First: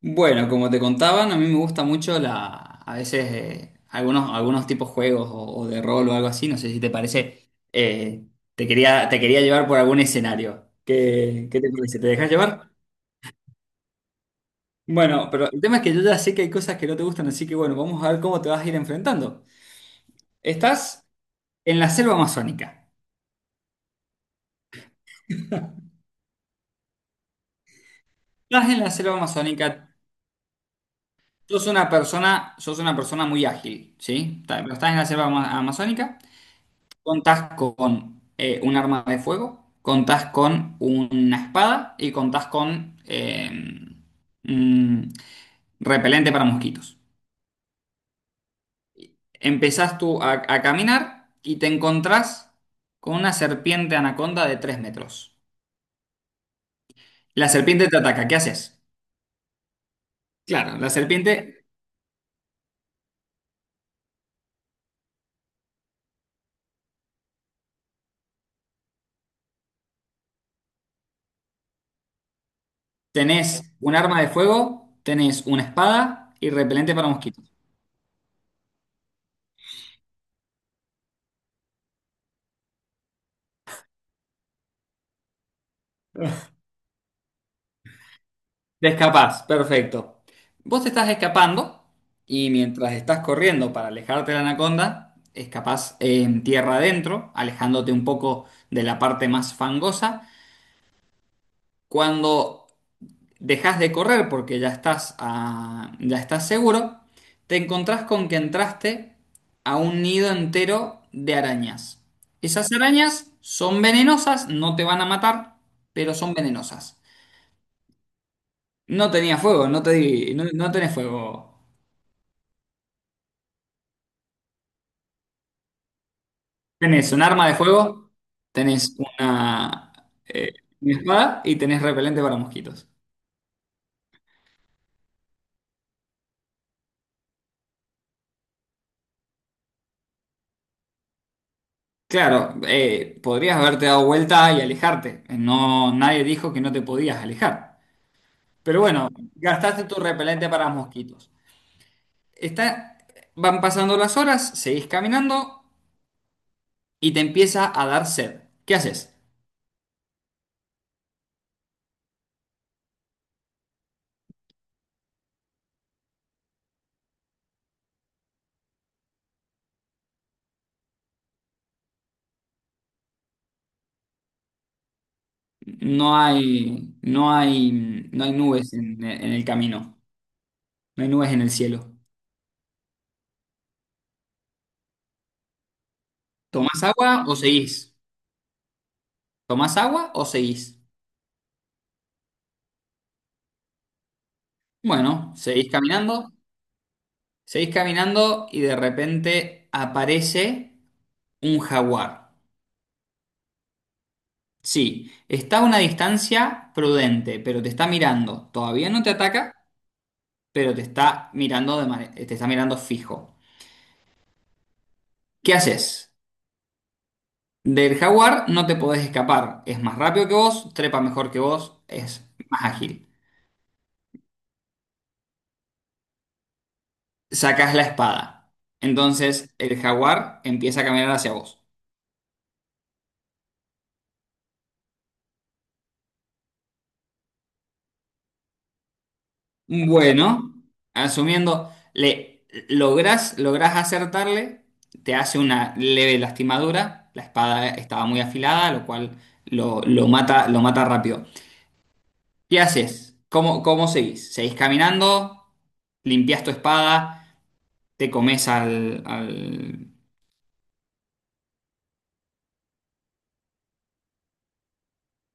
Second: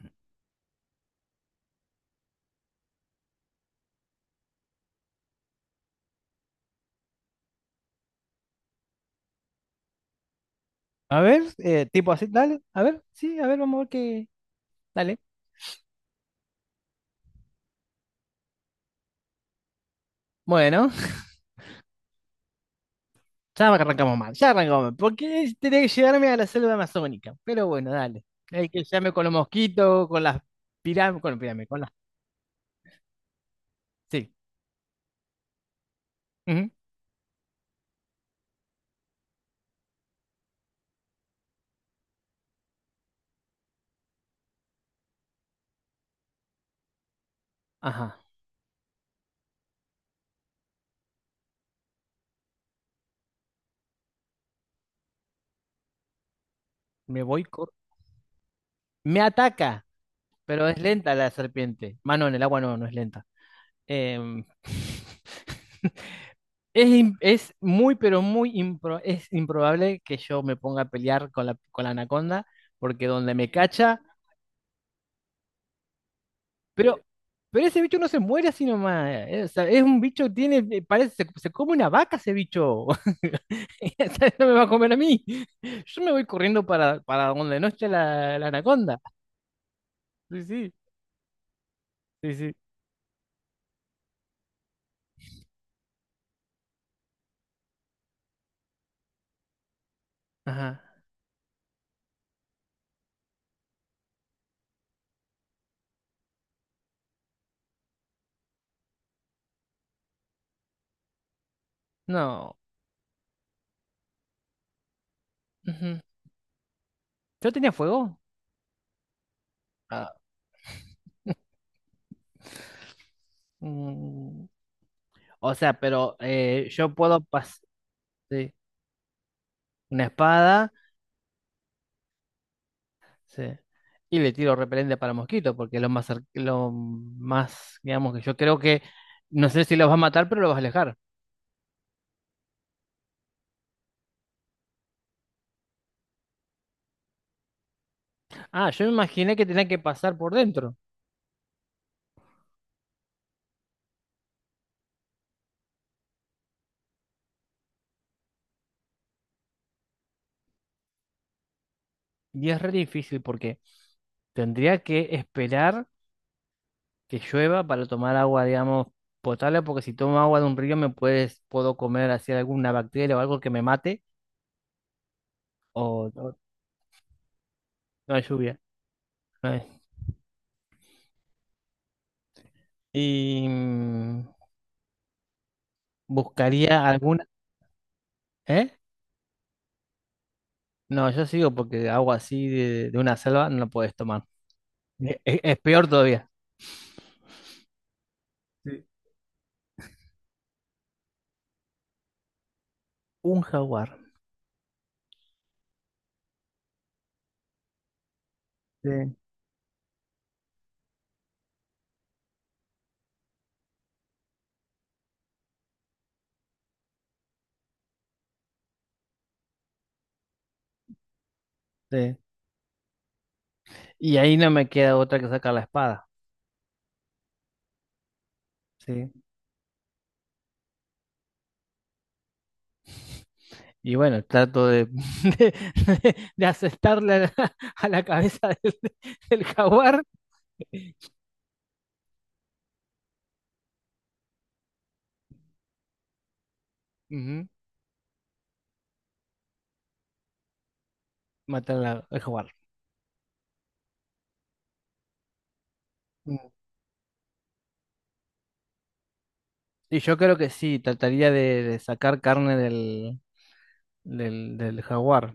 Bueno, como te contaban, a mí me gusta mucho la, a veces algunos, algunos tipos juegos o de rol o algo así, no sé si te parece. Te quería llevar por algún escenario. A ver, ¿Qué, qué te parece? ¿Te tipo así, dejas dale, llevar? a ver, sí, a ver, vamos a ver qué. Dale. Bueno, pero el tema es que yo ya sé que hay cosas que no te gustan, así que bueno, vamos a ver cómo te vas a ir enfrentando. Bueno, Estás en la selva amazónica. ya arrancamos mal, ya arrancamos mal. Porque tenía que llegarme a la selva amazónica. Pero bueno, dale. Hay Estás en que la llegarme selva con los amazónica. mosquitos, con las pirámides, con las pirámides, con las. Sos una persona muy ágil, Sí, ¿sí? Pero estás en la selva amazónica. ujú. Contás con un arma de fuego, contás con una espada y contás con mm, repelente para mosquitos. Ajá. Empezás tú a caminar y te encontrás con una serpiente anaconda de 3 metros. Me voy. La serpiente te ataca, ¿qué haces? Me ataca, pero es Claro, la lenta la serpiente, serpiente. Mano, en el agua no, no es lenta. Em, es muy, pero muy es improbable que yo me ponga a pelear con la anaconda, porque donde me tenés un cacha. arma de fuego, tenés una espada y repelente Pero, para mosquitos. pero ese bicho no se muere así nomás. O sea, es un bicho que tiene, parece, se come una vaca ese bicho. Ese no me va a comer a mí. Yo me voy corriendo para donde no esté la, la Te anaconda. escapás, perfecto. Sí, sí, Vos te estás escapando sí, y sí. mientras estás corriendo para alejarte de la anaconda, escapás en tierra adentro, alejándote un poco de la parte más fangosa. Ajá. Cuando dejas de correr porque ya estás, ah, ya estás seguro, te encontrás con que entraste a un nido entero de arañas. No, Esas arañas son venenosas, no te van a matar, ujú. pero son venenosas. ¿Yo tenía fuego? No tenía fuego, Ah, no, no tenés fuego. mm, o sea, pero yo Tenés puedo un arma de pasar fuego, tenés una eh, espada. una espada y tenés repelente para mosquitos. Sí. Y le tiro repelente para mosquitos, porque es lo más, lo más, digamos, que yo creo que, no sé si los va a matar, pero los vas a alejar. Claro, podrías haberte dado vuelta y alejarte. No, nadie dijo que no te podías alejar. Ah, Pero yo me bueno, imaginé que tenía que gastaste tu pasar por repelente para dentro. mosquitos. Está, van pasando las horas, seguís caminando y te empieza a dar sed. ¿Qué haces? Y es re difícil porque tendría que esperar que llueva para tomar agua, digamos, potable, porque si tomo agua de un río me puedes, puedo comer así alguna bacteria o algo que me mate, o, No o- hay, no hay, no hay no hay lluvia. nubes en el No hay. camino. No hay nubes en el cielo. Y mm, ¿Tomás buscaría agua alguna, o seguís? ¿eh? ¿Tomás agua o seguís? No, yo sigo porque agua así de una selva no la podés tomar. Bueno, Es peor todavía. Seguís caminando y de Sí. repente aparece un jaguar. Un jaguar. Sí, está a una distancia prudente, pero te está mirando. Todavía no te Sí. ataca, pero te está mirando te está mirando fijo. ¿Qué haces? Del jaguar no te podés escapar. Es más rápido que vos, trepa mejor que vos, Sí. es más ágil. Y ahí no me queda otra que sacar la espada. Sacás la espada. Sí. Entonces el jaguar empieza a caminar hacia vos. Y bueno, trato de, de, de acertarle a la cabeza del, del jaguar. Bueno, asumiendo, lográs acertarle, te hace una leve lastimadura, la Ujú. espada estaba muy afilada, lo cual lo mata rápido. Matar al jaguar. ¿Qué haces? ¿Cómo, cómo seguís? ¿Seguís caminando? Mm. ¿Limpias tu espada? ¿Te comes Y yo creo que sí, trataría de sacar carne del, del, del jaguar.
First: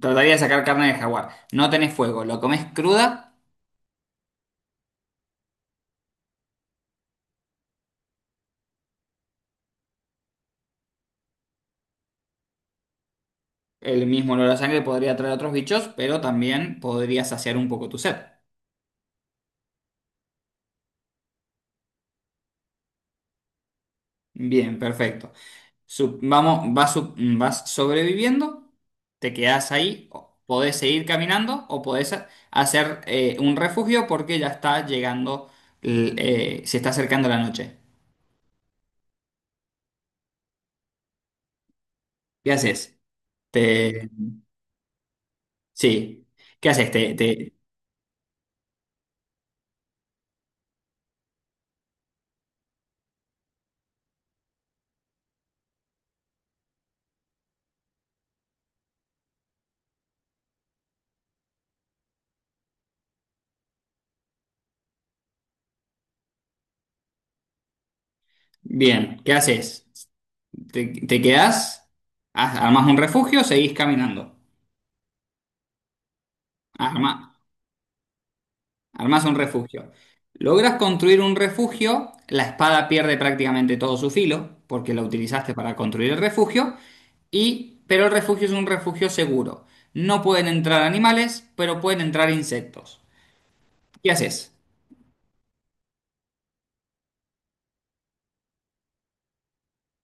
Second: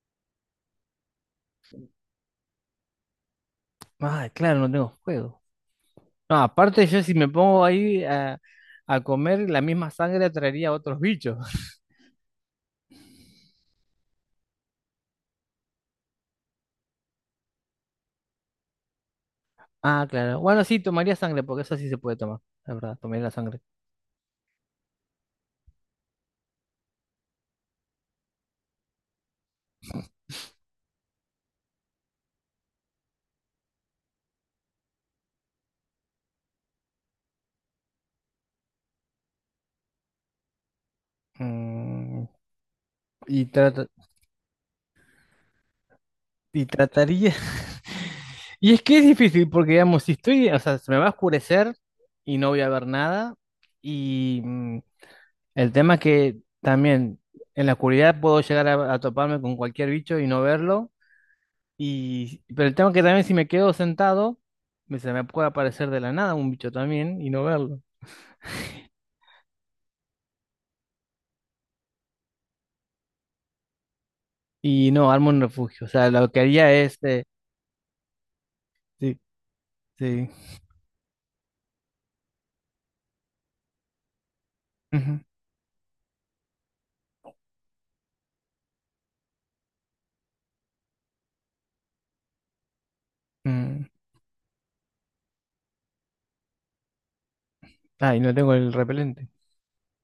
Trataría de sacar carne de jaguar. No tenés fuego, lo comes cruda, Ah, claro, no tengo fuego. No, aparte yo si me pongo ahí a comer la misma sangre atraería a otros bichos. el mismo olor a sangre podría traer otros bichos, pero también podría saciar un poco tu sed. Ah, claro. Bueno, sí, tomaría sangre, porque eso sí se puede tomar, la verdad, tomaría la sangre. Bien, perfecto. Vas sobreviviendo, te quedas ahí, podés seguir caminando o podés hacer un refugio porque ya está llegando, se está acercando la noche. Mm, ¿Qué haces? y trata- Te, sí, y ¿qué haces? Te, trataría. te- Y es que es difícil, porque digamos, si estoy, o sea, se me va a oscurecer y no voy a ver nada. Y mm, el tema es que también en la oscuridad puedo llegar a toparme con cualquier bicho y no verlo. Y, pero el tema es que también si me quedo sentado, se me puede aparecer de la nada un bicho también y no verlo. bien, ¿qué haces? ¿Te, te quedás? Armás un refugio, seguís caminando. Y no, armo un refugio. O sea, lo que haría es... sí, Armas un refugio. sí. Logras construir un refugio, la espada pierde prácticamente todo su filo, porque la Ujú, utilizaste para construir el refugio, y, pero el refugio es un refugio seguro. No pueden entrar animales, pero pueden entrar insectos. mm. ¿Qué haces? Ah, y no tengo el repelente.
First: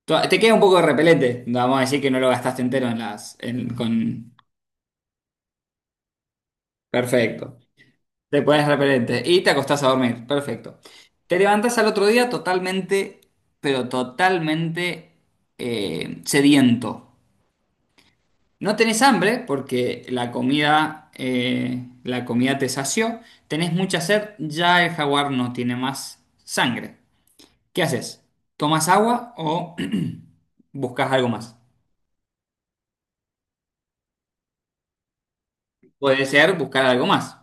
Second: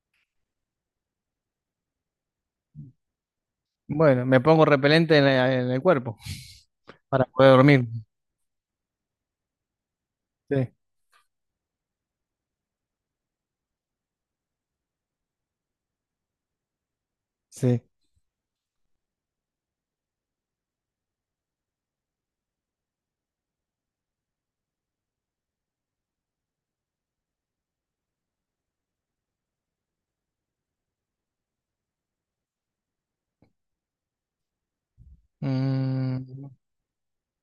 Te queda un poco de repelente. No, vamos a decir que no lo gastaste entero en las. Bueno, me pongo repelente en, en el cuerpo para poder Perfecto. dormir. Te pones repelente y te acostás a dormir. Sí, Perfecto. Te levantas al otro día totalmente, pero totalmente sediento. sí. No tenés hambre porque la comida te sació. Tenés mucha sed, ya el jaguar no tiene más sangre. ¿Qué haces? ¿Tomas agua o buscas algo más? Puede Mm, ser buscar algo más.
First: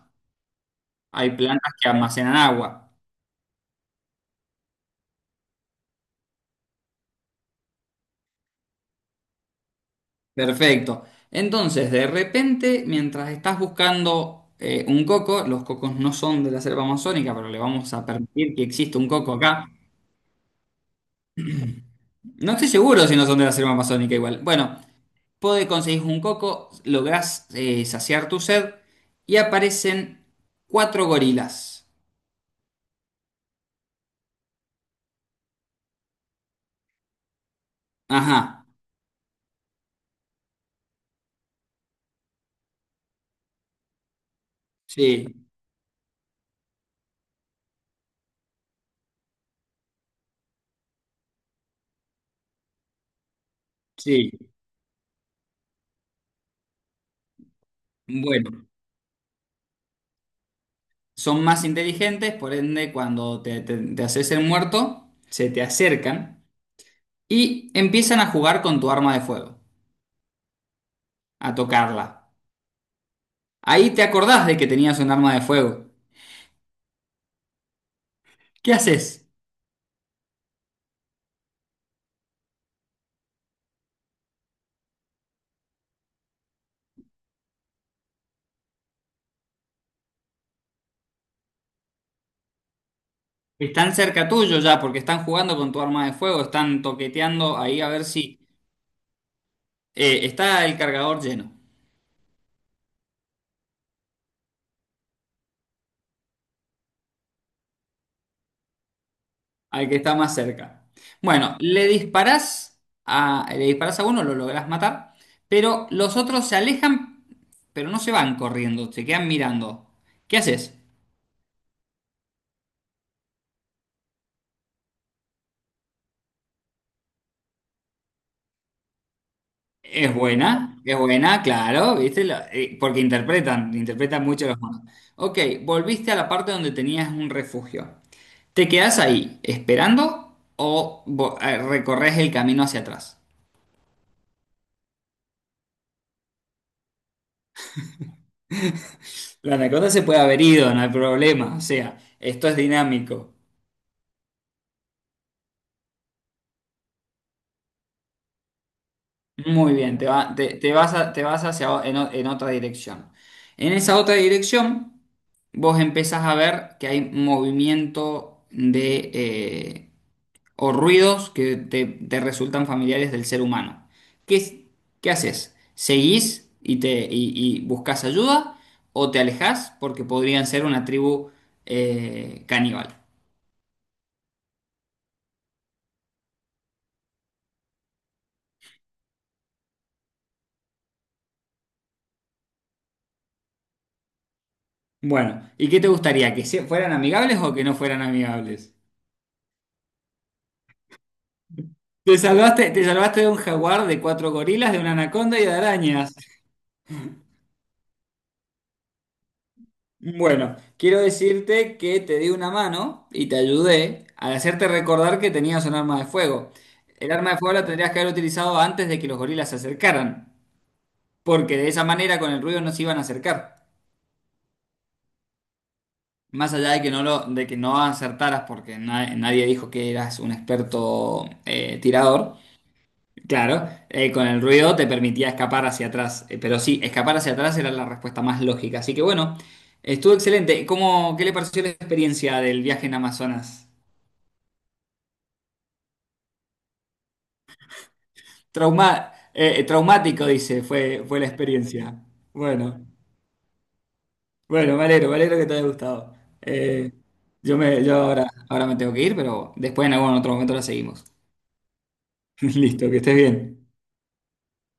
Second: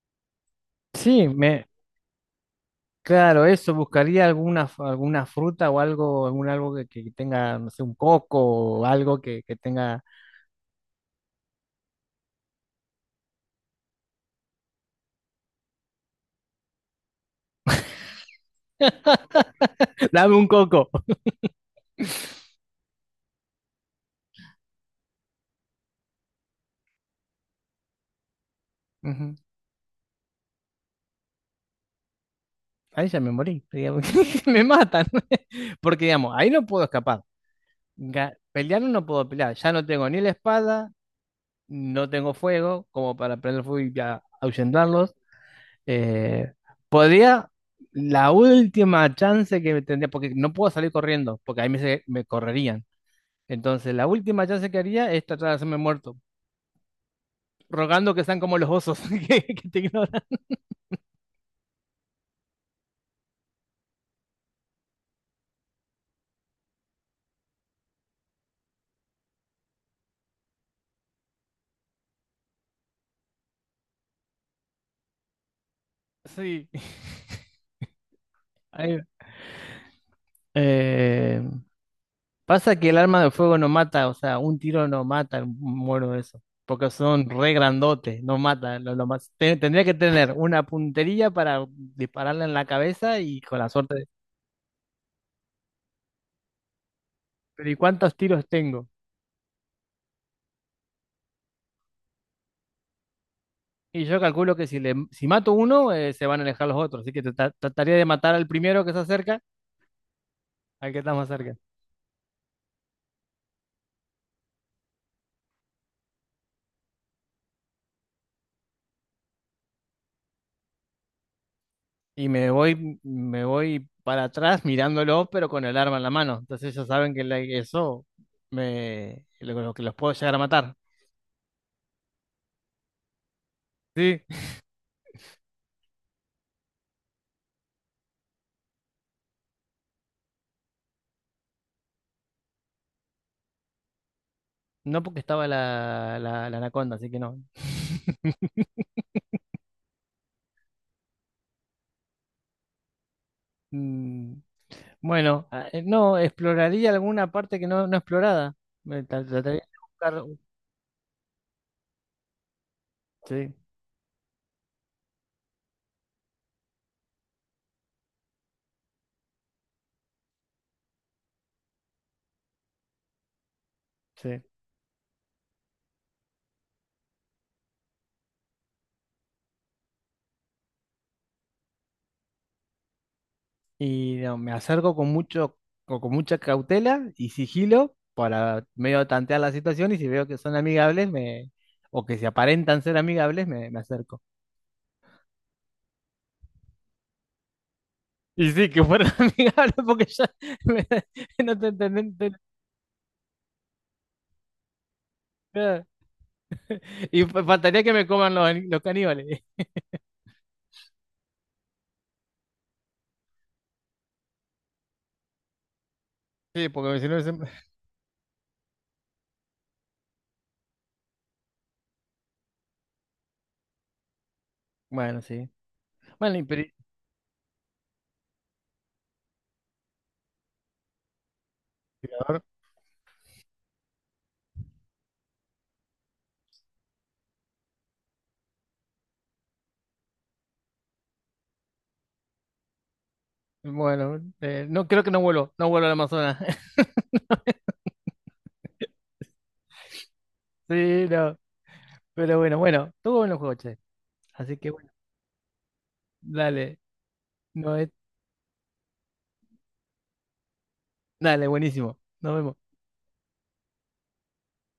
sí, Hay me... plantas que almacenan agua. Claro, eso, buscaría alguna, alguna fruta o algo, algún algo que tenga, no sé, un coco o algo que tenga... Perfecto. Entonces, de repente, mientras estás buscando un coco, los cocos no son de la selva amazónica, pero le vamos a permitir que exista un coco acá. Dame un coco. No estoy seguro si no son de la selva amazónica igual. Bueno. Puede conseguir un coco, lográs saciar tu sed Ujú. y aparecen 4 gorilas. Ahí ya me morí, digamos, me matan, porque digamos, ahí no puedo escapar. Ajá, Pelear no puedo pelear, ya no tengo ni la espada, no tengo fuego como para prender fuego y ahuyentarlos. sí, Eh, podría, la última chance que tendría, porque no puedo salir corriendo, porque ahí me, me correrían. Entonces, la sí. última chance que haría es tratar de hacerme muerto, rogando que sean como Bueno, los osos que te ignoran. son más inteligentes, por ende, cuando te haces el muerto, se te acercan y empiezan a jugar con tu arma de fuego, a tocarla. Ahí te acordás de que tenías un arma de fuego. Sí. ¿Qué Ahí- haces? Eh, pasa que el arma de fuego no mata, o sea, un tiro no mata un mono de eso, porque son re grandotes, no mata. Lo más, tendría que tener una puntería para dispararle en la cabeza y con la Están suerte. Cerca tuyo ya, porque están jugando con tu arma de fuego, están toqueteando Pero ¿y ahí a ver cuántos si tiros tengo? Está el cargador lleno. Y yo calculo que si, le, si mato uno, se van a alejar los otros, así que trataría de matar al primero que se acerca, Al que está más cerca. al que está más Bueno, cerca. Le disparás a uno, lo lográs matar, pero los otros se alejan, pero no se van corriendo, se quedan mirando. ¿Qué haces? Y me voy para atrás mirándolo, pero con el arma en la mano. Entonces ellos saben que eso me, lo que los puedo llegar a matar. Es buena, claro, ¿viste? Porque interpretan, Sí. interpretan mucho los monos. Ok, volviste a la parte donde tenías un refugio. ¿Te quedás ahí esperando o recorres el camino hacia atrás? No porque estaba la, la, la anaconda, así que no. La anaconda se puede haber ido, no hay problema. O sea, esto es dinámico. Mm, bueno, no, exploraría alguna parte que no, no explorada. Trataría de Muy bien, buscar. Te vas a- te vas hacia en otra dirección. Sí, En esa otra dirección, vos empezás a ver que hay movimiento de o ruidos que te resultan familiares del ser humano. ¿Qué, sí. es- ¿qué haces? ¿Seguís y buscas ayuda o te alejás porque podrían ser una tribu caníbal? Y no, me acerco con mucho, con mucha cautela y sigilo para medio tantear la situación y si veo que son amigables, me, o que se aparentan ser amigables, me acerco. Bueno, ¿y qué te gustaría? ¿Que fueran amigables o que no fueran Y sí, amigables? que fueran amigables porque ya me- no te entendí. No Te salvaste de un jaguar, de 4 gorilas, de una anaconda y de te- arañas. Y faltaría que me coman los, los caníbales. Bueno, quiero decirte que te di una mano y te ayudé al hacerte recordar que tenías un arma de fuego. Sí, porque si El no es... arma de fuego la tendrías que haber utilizado antes de que los gorilas se acercaran, porque de esa manera con el ruido no se iban a acercar. Bueno, sí. Bueno, Más allá Imperiador. de que no lo, de que no acertaras porque nadie dijo que eras un experto tirador. Claro, con el ruido te permitía escapar hacia atrás. Pero sí, escapar hacia atrás era la respuesta más lógica. Así que bueno, estuvo excelente. ¿Cómo, qué le pareció la experiencia del viaje en Amazonas? Bueno, no creo que no vuelo, no vuelo al Amazonas. Trauma, traumático, dice, fue, Sí, fue la no. experiencia. Pero bueno, Bueno, bueno, tuvo buenos juegos, che. Así que bueno, bueno, me alegro que te haya gustado. dale. Eh, No es... yo ahora, ahora me tengo que ir, pero después en algún otro momento la seguimos. Dale, buenísimo. Nos vemos. Listo, que estés bien.